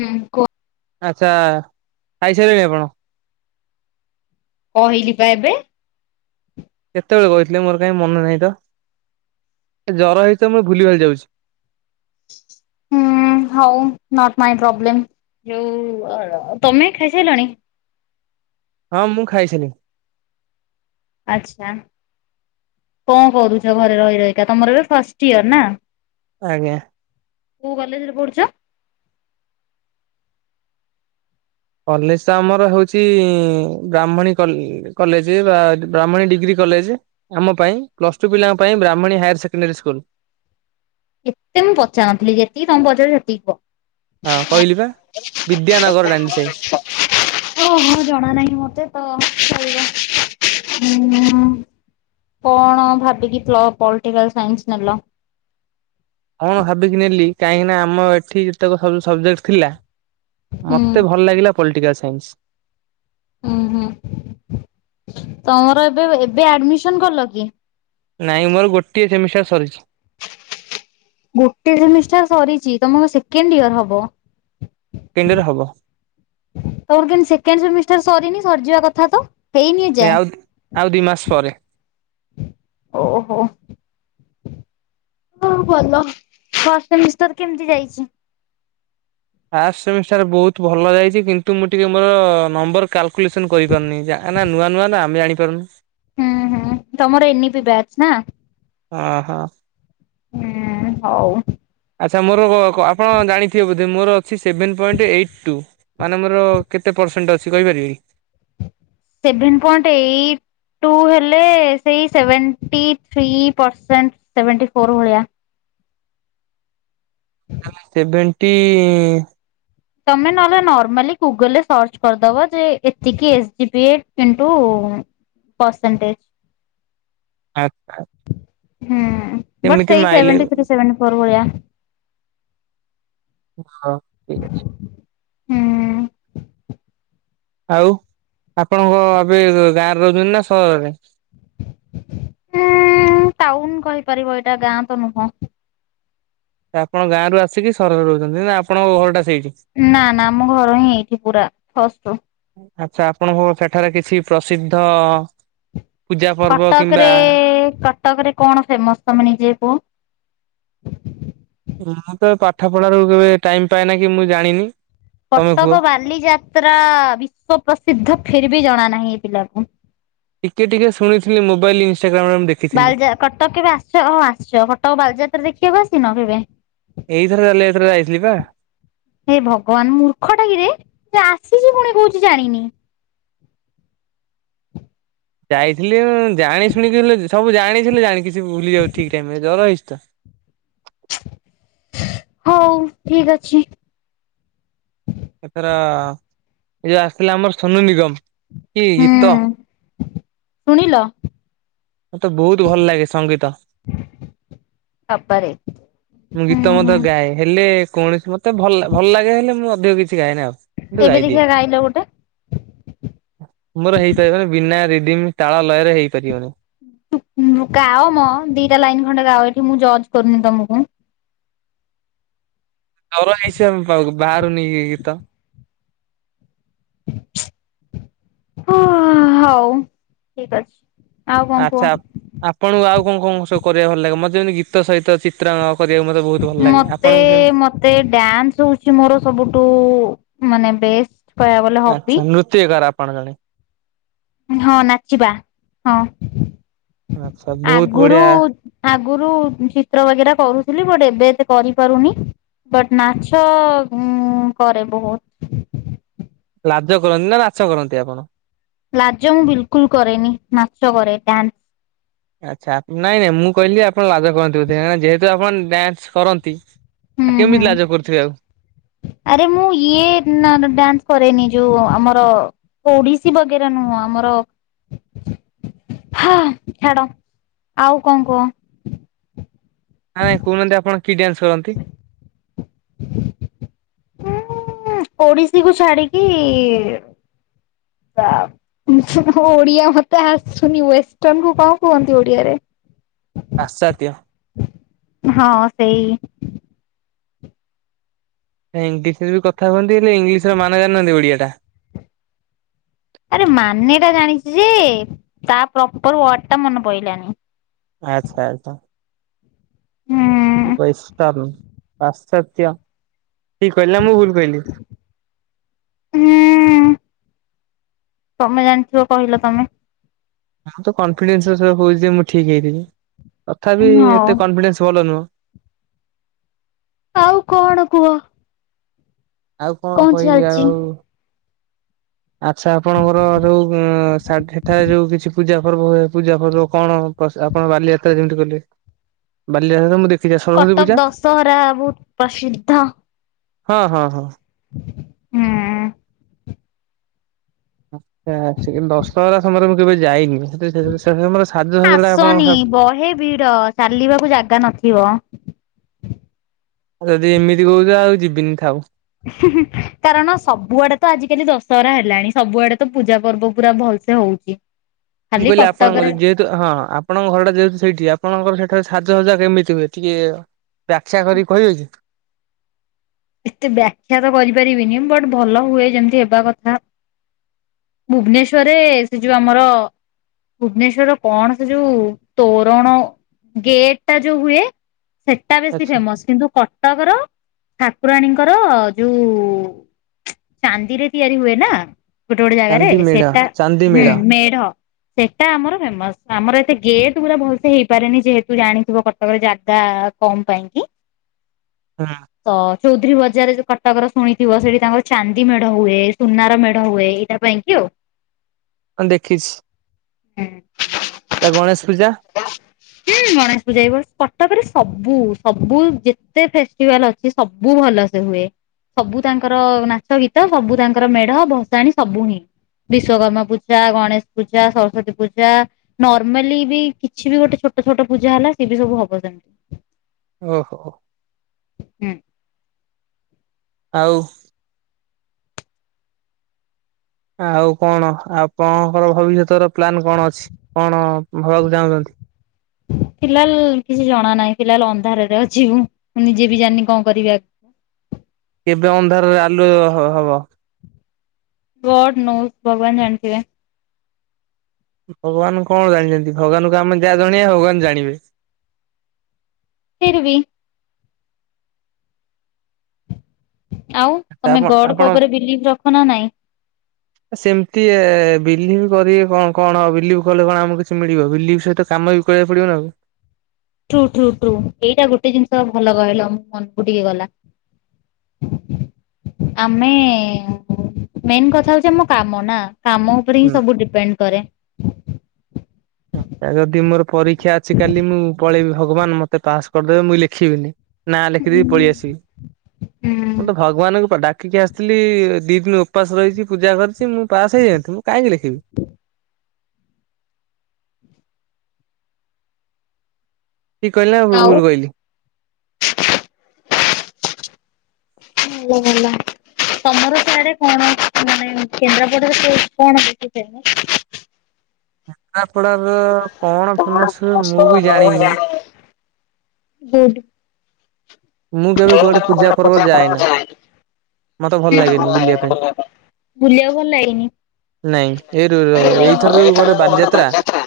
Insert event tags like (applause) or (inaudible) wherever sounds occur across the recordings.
ହୁଁ କୁହ। ଆଚ୍ଛା ଖାଇ ସାରିଲେଣି ଆପଣ? କହିଲି ବା ଏବେ! (inaudible) କେତେବେଳେ କହିଥିଲେ ମୋର କାହିଁ ମନେ ନାହିଁ ତ ଜୋର ହେଇଛି ତ ମୁଁ ଭୁଲିଭାଲି ଯାଉଛି। ହୁଁ ହଉ ନଟ୍ ମାଇ ପ୍ରୋବଲେମ୍ ତମେ ଖାଇସାରିଲଣି? ହଁ ମୁଁ ଖାଇସାଇଲିନି। ଆଚ୍ଛା। କଣ କରୁଛ ଘରେ ରହି ରହିକା ତମର ଏବେ ଫାଷ୍ଟ ଇୟର ନା? ଆଜ୍ଞା। କଉ କଲେଜ୍ ରେ ପଢ଼ୁଛ? କଲେଜ୍ ତ ଆମର ହଉଛି ବ୍ରାହ୍ମଣୀ କଲ କଲେଜ ବା ବ୍ରାହ୍ମଣୀ ଡିଗ୍ରୀ କଲେଜ। ଆମ ପାଇଁ ପ୍ଲସ୍ ଟୁ ପିଲାଙ୍କ ପାଇଁ ବ୍ରାହ୍ମଣୀ ହାୟର ସେକେଣ୍ଡାରୀ ସ୍କୁଲ। ଏତେ ମୁଁ ପଚାରୁନଥିଲି ଯେତିକି ତମକୁ ପଚାରୁଚି ସେତିକି କୁହ। ହଁ କହିଲି ବା ବିଦ୍ୟାନଗର ଡାଣ୍ଡି ସାହି। ଓହୋ ଜଣା ନାହିଁ ମତେ ତ ଚଳିବ। ହୁଁ (inaudible) କଣ ଭାବିକି ପ୍ଲ ପଲିଟିକାଲ୍ ସାଇନ୍ସ ନେଲ? କଣ ଭାବିକି ନେଲି କାହିଁକି ନା ଆମ ଏଠି ଯେତେକ ସବଜେକ୍ଟ ଥିଲା ହୁଁ। ମତେ ଭଲ ଲାଗିଲା ପଲିଟିକାଲ ସାଇନ୍ସ। ହୁଁ ହୁଁ ତମର ଏବେ ଏବେ ଆଡମିସନ୍ କଲ କି? ନାଇଁ ମୋର ଗୋଟିଏ ସେମିଷ୍ଟାର ସରିଛି। ଗୋଟେ ସେମିଷ୍ଟାର ସରିଛି ତମ କଣ ସେକେଣ୍ଡ ଇୟର ହବ? ସେକେଣ୍ଡ ୟେର ହବ। ତମର କେମିତି ସେକେଣ୍ଡ ସେମିଷ୍ଟାର ସରିନି ସରିଯିବା କଥା ତ? ହେଇନି ଏ ଆଉ ଆଉ ଦି ମାସ ଏଯାଏଁ। ପରେ। ଓହୋ। ହଉ ଭଲ ଫାର୍ଷ୍ଟ ସେମିଷ୍ଟାର୍ କେମିତି ଯାଇଛି? ଫାଷ୍ଟ ସେମିଷ୍ଟାର ବହୁତ ଭଲ ହେଇଛି। କିନ୍ତୁ ମୁଁ ଟିକେ ମୋର ନମ୍ବର କାଲକୁଲେସନ କରିପାରୁନି ଯା। ନା ନା ନୂଆ ନୂଆ ତ ଆମେ ଜାଣିପାରୁନୁ। ହୁଁ ହୁଁ ତମର ଏମିତି ବ୍ୟାଚ ନା? ଆ ହା ହୁଁ ହଉ। ଆଚ୍ଛା ମୋର କ ଆପଣ ଜାଣିଥିବେ ବୋଧେ ମୋର ଅଛି ସେଭେନ୍ ପଏଣ୍ଟ ଏଇଟ୍ ଟୁ, ମାନେ ମୋର କେତେ ପରସେଣ୍ଟ ଅଛି କହିପାରିବେ? ସେଭେନ୍ ପଏଣ୍ଟ ଏଇଟ୍ ଟୁ ହେଲେ ସେଇ seventy three percent, seventy four ଭଳିଆ। ତାଲେ ସେଭେଣ୍ଟି ତମେ ନହେଲେ ନର୍ମାଲି ଗୁଗଲରେ ସର୍ଚ୍ଚ କରିଦବ ଯେ ଏତିକି S G P into percentage. ଆଛା! ହୁଁ ବଟ୍ ସେଇ ମାଇଲେ ସେଭେଣ୍ଟି ଥ୍ରୀ ସେଭେଣ୍ଟି ଫୋର୍ ଭଳିଆ। ହଁ ଠିକ୍ ଅଛି। ହୁଁ! ଆଉ, ଆପଣଙ୍କ ଏବେ ଗାଁରେ ରହୁଛନ୍ତି ନା ସହରରେ? ହୁଁ ଟାଉନ କହିପାରିବ ଏଇଟା ଗାଁ ତ ନୁହଁ। ତ ଆପଣ ଗାଁ ରୁ ଆସିକି ସହରରେ ରହୁଛନ୍ତି। ନା ଆପଣଙ୍କ ଘରଟା ସେଇଠି? ନା ନା ଆମ ଘର ହିଁ ଏଇଠି ପୁରା ଫଷ୍ଟୁ ଆଚ୍ଛା ଆପଣଙ୍କୁ ସେଠାରେ କିଛି ପ୍ରସିଦ୍ଧ ପୂଜା ପର୍ବ କଟକରେ କିମ୍ବା କଟକରେ କଣ ଫେମସ ତମେ ନିଜେ କୁହ? ମୁଁ ତ, ପାଠ ପଢାରୁ କେବେ ଟାଇମ ପାଏନା କି ମୁଁ ଜାଣିନି। ତମେ କୁହ। କଟକ ବାଲିଯାତ୍ରା ବିଶ୍ୱ ପ୍ରସିଦ୍ଧ, ଫିର୍ ବି ଜଣା ନାହିଁ ଏ ପିଲାକୁ। ଟିକେ ଟିକେ ଶୁଣିଥିଲି, ମୋବାଇଲ ଇନଷ୍ଟାଗ୍ରାମରେ ମୁଦେ। ବାଲଯାତ କଟକ କେବେ ଆସ ଆସିଛ, ହଁ ଆସିଛ କଟକ ବାଲିଯାତ୍ରା ଦେଖିବାକୁ ଆସିନ କେବେ? ଏଇଥର ବାଲିଯାତ୍ରା ଯାଇଥିଲି ପା। ହେ ଭଗବାନ ମୂର୍ଖ ଟା କିରେ, ଆସିଛି ପୁଣି କହୁଛି ଜାଣିନି। ଯାଇଥିଲି ଜାଣି ଶୁଣିକି ସବୁ ଜାଣିଥିଲେ, ଜାଣିି ଭୁଲି ଯାଉ ଠିକ ଟାଇମ ରେ ଜର ହେଇଛି ତ। ହଉ ଠିକ ଅଛି। ଏଥର ଏ ଜୋଉ ଆସିଥିଲା ଆମର ସୋନୁ ନିଗମ କି ଗୀତ। ହୁଁ ଶୁଣିଲ? ମତେ ବହୁତ ଭଲ ଲାଗେ ସଙ୍ଗୀତ। ବାବାରେ ମୁଁ ହୁଁ ଗୀତ ହୁଁ ମଧ୍ୟ ଗାଏ, ହେଲେ କୌଣସି ମତେ ଭଲ ଭଲ ଲାଗେ ହେଲେ ମୁଁ ଅଧିକ କିଛି ଗାଏନି ଆଉ। କିନ୍ତୁ ଏବେ ଗାଇଦିଏ ଦେଖିବା ଗାଇଲ ଗୋଟେ? ମୋର ହେଇପାରିବନି ବିନା ରିଡିମ ତାଳ ଲୟ ରେ ହେଇପାରିବନି। ଗାଅ ମ ଦିଟା ଲାଇନ୍ ଖଣ୍ଡେ ଗାଅ ଏଠି ମୁଁ ଜଜ କରୁନି ତମୁକୁ। (unintelligible) ବାହାରୁନି ଗୀତ। ହଁ, ହଉ ଠିକ ଅଛି। ଆଉ କଣ କୁହ? ଆଚ୍ଛା, ଆପଣଙ୍କୁ ଆଉ କଣ କଣ ସବୁ କରିବାକୁ ଭଲ ଲାଗେ। ମତେ ଯେମିତି ଗୀତ ସହିତ ଚିତ୍ର କରିବାକୁ ମୋତେ ବହୁତ ଭଲ ଲାଗେ। ଆପଣଙ୍କୁ ସେମିତି? ମୋତେ ଡ୍ୟାନ୍ସ ହଉଛି ମୋର ସବୁଠୁ ମାନେ ବେ ଆଚ୍ଛା ନୃତ୍ୟକାର ଆପଣ ତାହାଲେ। ହଁ ନାଚିବା, ହଁ ଆଚ୍ଛା ବହୁତ ଆଗୁରୁ ବଢିଆ ଆଗରୁ ଚିତ୍ର ବଗେରା କରୁଥିଲି, ବଟ ଏବେ ଏତ କରିପାରୁନି। ବଟ୍ ନାଛ ମୁଁ କରେ ବହୁତ୍। ଲାଜ କରନ୍ତିନା ନାଚ କରନ୍ତି ଆପଣ? ଲାଜ ମୁଁ ବିଲକୁଲ୍ କରେନି ନାଚ କରେ ଡ୍ୟାନ୍ସ। ଆଚ୍ଛା ନାଇଁ ନାଇଁ ମୁଁ କହିଲି ଆପଣ ଲାଜ କରନ୍ତି ବୋଧେ ଯେହେତୁ ଆପଣ ଡ୍ୟାନ୍ସ କରନ୍ତି। ଆଉ ହୁଁ କେମିତି ହୁଁ। ଲାଜ କରୁଥିବେ ଆଉ। ଆରେ ମୁଁ ଇଏ ଡ୍ୟାନ୍ସ କରେନି ଯୋଉ ଆମର ଓଡ଼ିଶୀ ବଗେରା ନୁହଁ ଆମର ହଁ ଛାଡ଼ ଆଉ କଣ କୁହ? ନାଇଁ କହୁନାହାନ୍ତି ଆପଣ କି ଡ୍ୟାନ୍ସ କରନ୍ତି? ଉଁ ଓଡ଼ିଶୀକୁ ଛାଡ଼ିକି (unintelligible) ଓଡ଼ିଆ ମତେ ଆସୁନି ୱେଷ୍ଟର୍ଣ କୁ କଁ କୁହନ୍ତି ଓଡ଼ିଆରେ? ପାସାଦ୍ୟ। ହଁ ସେଇ ଇଂଲିଶରେବି କଥା ହୁଅନ୍ତି ହେଲେ ଇଂଲିଶର ମାନ ଜାଣିନାହାନ୍ତି ଓଡ଼ିଆଟା? ଆରେ ମାନେଟା ଜାଣିଚିଯେ ତା ପ୍ରପର ୱାର୍ଡଟା ମନେ ପଇଲାନି। ଆଚ୍ଛା ଆଚ୍ଛା। ହଁ। (unintelligible) ପାଶ୍ଚାତ୍ୟ ଠିକ୍ କହିଲା ମୁଁ ଭୁଲ କହିଲ? ହୁଁ ତମେ ଜାଣିଥିବ କହିଲ ତମେ? ମୁଁତ କନଫିଡେନ୍ସ କଉଚିଯେ ମୁଁ ଠିକ୍ ହେଇଥିବି ତଥାପି ହଉ ଏତେ କନଫିଡେନ୍ସ ଭଲ ନୁହଁ। ଆଉ କଣ କୁହ? ଆଉ କଣ କହିବି ଆଉ ଆଚ୍ଛା ଆପଣଙ୍କର ଯୋଉ ସେଠାରେ ଯୋଉ କିଛି ପୂଜା ପର୍ବ ହୁଏ ପୂଜା ପର୍ବ କଣ ଆପଣ ବାଲିଯାତ୍ରା ଯେମିତି କଲେ ବାଲିଯାତ୍ରା ମୁଁ ଦେଖି କଟକ ଦଶହରା ବହୁତ୍ ପ୍ରସିଦ୍ଧ। ହଁ ହଁ ହଁ। ହୁଁ। ଆଚ୍ଛା ଆକ୍ଚୁଲି ଦଶହରା ସମୟରେ ମୁଁ କେବେ ଯାଇନି ସେ ସମୟ ସାଜସଜଟା ଆସନି ଆପଣ ବହେ ଭି ଡ଼ ଚାଲିବାକୁ ଜାଗା ନଥିବ। ଆଉ ଯଦି ଏମିତି କହୁଚ ଆଉ ଯିବିନି ଥାଉ। କାରଣ ସବୁଆଡ଼େତ ଆଜିିକାଲି ଦଶହରା ହେଲାଣି ସବୁଆଡ଼େତ ପୂଜା ପର୍ବ ପୁରା ଭଲସେ ହଉଚି। (unintelligible) ମୁଁ କହିଲି ଆପଣଙ୍କ ଯେ ହଁ ହଁ ଆପଣଙ୍କ ଘରଟା ଯେହେତୁ ସେଇଠି ଆପଣଙ୍କର ସେଠାରେ ସାଜସଜା କେମିତି ହୁଏ ଟିକେ ବ୍ଯାଖ୍ୟା କରିକି କହିବେକି? ଏତେ ବ୍ୟାଖ୍ୟାତ କରିପାରିବିନି ବଟ୍ ଭଲ ହୁଏ ଯେମିତି ହେବା କଥା ଭୁବନେଶ୍ୱରରେ ସେଯୋଉ ଆମର ଭୁବନେଶ୍ବରର କଣ ସେଯୋଉ ତୋରଣ ଗେଟଟା ଯୋଉ ହୁଏ ସେଟା ବେଶୀ ଆଚ୍ଛା ଫେମସ୍ କିନ୍ତୁ କଟକର ଠାକୁରାଣୀଙ୍କର ଯୋଉ ଚାନ୍ଦିରେ ତିଆରି ହୁଏନା ଗୋଟେ ଗୋଟେ ଜାଗାରେ ଚାନ୍ଦି ମେଢ ସେଟା ଚାନ୍ଦି ହୁଁ ମେଢ ମେଢ଼ ସେଇଟା ଆମର ଫେମସ୍ ଆମର ଏତେ ଗେଟ୍ ଗୁରା ଭଲସେ ହେଇପାରେନି ଯେହେତୁ ଜାଣିଥିବ କଟକରେ ଜାଗା କମ୍ ପାଇଁକି ହୁଁ। ତ ଚୌଧୁରୀ ବଜାରେ ଯୋଉ କଟକର ଶୁଣିଥିବ ସେଠି ତାଙ୍କର ଚାନ୍ଦି ମେଢ ହୁଏ ସୁନାର ମେଢ ହୁଏ ଏଇଟା ବେଇଙ୍କି ଆଉ। ହଁ ଦେଖିଛି। ହୁଁ। ତା ଗଣେଶ୍ ପୂଜା? ହୁଁ ଗଣେଶ୍ ପୂଜା ବି ବସ୍ କଟକରେ ସବୁ ସବୁ ଯେତେ ଫେଷ୍ଟିଭାଲ ଅ ସେ ସବୁ ଭଲ ସେ ହୁଏ। ସବୁ ତାଙ୍କର ନାଚ ଗୀତ ସବୁ ତାଙ୍କର ମେଢ ଭସାଣିୀ ସବୁ ହିଁ। ବିଶ୍ଵକର୍ମା ପୂଜା, ଗଣେଶ ପୂଜା, ସରସ୍ଵତୀ ପୂଜା ନର୍ମାଲି ବି କିଛି ବି ଗୋଟେ ଛୋଟ ଛୋଟ ପୂଜା ହେଲା ସିଏ ବି ସବୁ ହବ ତାଙ୍କର। ଓହୋ। ହୁଁ। ଆଉ ଆଉ କଣ ଆପଣଙ୍କର ଭବିଷ୍ୟତର ପ୍ଲାନ୍ କଣ ଅଛି କଣ ହବାକୁ ଚାହୁଁଛନ୍ତି? ଫିଲହାଲ୍ କିଛି ଜଣା ନାହିଁ ଫିଲହାଲ୍ ଅନ୍ଧାରରେ ଅଛିି ମୁଁ ମୁଁ ନିଜେ ବି ଜାଣିନି କଁ କରିବି ଆଗ କେବେ ଅନ୍ଧାରରେ ଆଲୁଅ ହ ହବ? ଗଡ୍ ନୋଜ୍ ଭଗବାନ ଜାଣିଥିବେ। ଭଗବାନ କଣ ଜାଣିଛନ୍ତି ଭଗବାନଙ୍କୁ ଆମେ ଯାହା ଜଣେଇବା ଭଗବାନ ଜାଣିବେ। ଫିର୍ ବି। ଆଉ ତମେ ଆପଣ ଗଡ୍ ଙ୍କ ଆପଣ ଓପରେ ବିଲିଭ୍ ରଖ ନା ନାଇଁ? ଏ ସେମ୍ତି ଏ ବିଲିଭ୍ କରିବେ କଁ କଣ ଆଉ ବିଲିଭ୍ କଲେ କଣ ଆମୁକୁ କିଛି ମିଳିବ ବିଲିଭ୍ ସହିତ କାମ ବି କରିବାକୁ ପଡିବନା ଆଉ। ଟ୍ରୁ ଟ୍ରୁ ଟ୍ରୁ ଏଇଟା ଗୋଟେ ଜିନ୍ଷ ଭଲ କହିଲ ମୋ ମନ୍ କୁ ଟିକେ ଗଲା। ଆମେ ମେନ୍ କଥା ହୋଉଛି ଆମ କାମ ନା କାମ ଉ ଉପରେ ହିଁ ହୁଁ। ସବୁ ଡିପେଣ୍ଡ କରେ। ଏଅଁ ତା ଯଦି ମୋର ପରୀକ୍ଷା ଅଛି କାଲି ମୁଁ ପଳେଇବି ଭଗବାନ ମତେ ପାସ୍ କରିଦେବେ ମୁଇଁ ଲେଖିବିିନି। ନାଁ ଲେଖିଦେଇକି ପଳିଆସିବି। ହୁଁ ମୁଁ ତ ଭଗବାନଙ୍କୁ ପା ଡାକିକି ଆସିଥିଲି ଦି ଦିନି ଉପାସ ରହିଛି ପୂଜା କରିଛି ମୁଁ ପାସ୍ ହେଇ ଯାଇନଥାନ୍ତି ମୁଁ। କଇଁକି ଲେଖିବି? ଠିକ୍ କଇଲି ନା ଭୁ ଆଉ ଭୁଲ୍ କଇଲି? ଭଲ ଭଲ। ତମର ସିଆଡେ କଣ ମାନେ କେନ୍ଦ୍ରାପଡ଼ାରେ କୋଉ କଣ ପାଇଁକି ଫେମସ୍? କେନ୍ଦ୍ରାପଡାର କଣ ଫେମସ ମୁଁ ବି ଜାଣିନି। ହେ ଡୁ ମୁଁ କେବେ କୁଆଡେ ପୂଜା ପର୍ବ ଯାଏନା (inaudible) ମତେ ଭଲ ଲାଗେନି ବୁଲିବା ପାଇଁ ବୁଲିଆକୁ ଭଲ୍ ଲାଗେନି? ନାଇଁ ଏଇ ରୁ ର ଏଇଥର ଯୋଉ ଗୋଲେ ବାଲିଯାତ୍ରା? ବୋରିଂ।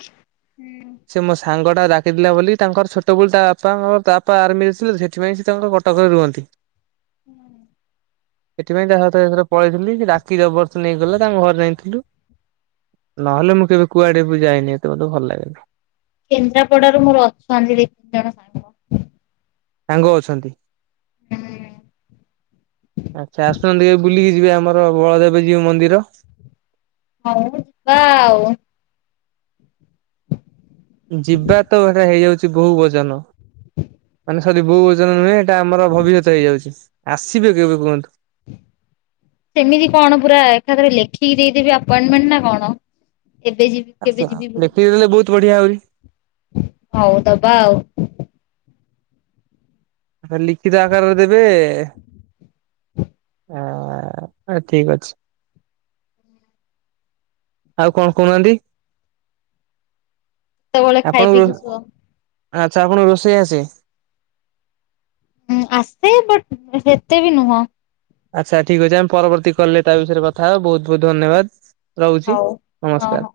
ହୁଁ। ସେ ମୋ ସାଙ୍ଗଟା ଡାକିଥିଲା ବୋଲି ତାଙ୍କର ଛୋଟବେଳୁ ତା ବାପା ଫାପା ତା ବାପା ଆର୍ମିରେ ଥିଲେ ତ ସେଥିପାଇଁ ସେ ତାଙ୍କ କଟକରେ ରୁହନ୍ତି। ହୁଁ। ସେଥିପାଇଁ ତା ହାତରେ ଏଥର ପଳେଇଥିଲି ସେ ରାତିରେ ବର୍ଷ ନେଇକିଗଲା ତାଙ୍କ ଘରେ ଯାଇଁକି ଥିଲୁ। ନହେଲେ ମୁଁ କେବେ କୁଆଡେ ବି ଯାଇନି ଏତେ ମତେ ଭଲ୍ ଲାଗେନା। କେନ୍ଦ୍ରାପଡାରୁ ମୋର ଅଛନ୍ତି ଦି ତିନି ଜଣ ସାଙ୍ଗ। ସାଙ୍ଗ ଅଛନ୍ତି? ହୁଁ ଆଚ୍ଛା ଆସୁନାନ୍ତି କେବେ ବୁଲିକି ଯିବେ ଆମର ବଳଦେବଜୀଉ ମନ୍ଦିର? ହଉ ଆଉ। ଯିବା ତ ଏଟା ହେଇଯାଉଛି ବହୁ ଓଜନ। ମାନେ ସରି ବୋଉ ଓଜନ ନୁହେଁ ଏଇଟା ଆମର ଭବିଷ୍ୟତ ହେଇଯାଉଛି ଆସିବେ କେବେ କୁହନ୍ତୁ? ସେମିତି କଣ ପୁରା ଏକାଥରେ ଲେଖିକି ଦେଇଦେବି ଆପଏଣ୍ଟମେଣ୍ଟ ନା କଣ? ଏବେ ଯିବି। କେବେ ଆଛା ଯିବି ବୋଲି ଦେଖି ଦେଲେ ବହୁତ ବଢିଆ ଆହୁରି। ହଉ ଦବା ଆଉ। ଲିଖିତ ଆକାରରେ ଦେବେ। ହଁ ନାଇଁ ଠିକ ଅଛି। ଆଉ କଣ କହୁନାହାନ୍ତି? ସେତେବେଳେ ଖାଇ ଆପଣଙ୍କୁ ପିଇକି ଶୁଅ। ଆଚ୍ଛା ଆପଣଙ୍କୁ ରୋଷେଇ ଆସେ? ହୁଁ ଆସେ ବଟ ଏତେ ବି ନୁହଁ। ଆଚ୍ଛା ଠିକ୍ ଅଛି ଆମେ ପରବର୍ତ୍ତୀ କଲ୍ ରେ ତା ବିଷୟରେ କଥା ହବା ବହୁ ବହୁତ ଧନ୍ୟବାଦ। ରହୁଛି ହଉ ହଁ ହଁ। ନମସ୍କାର।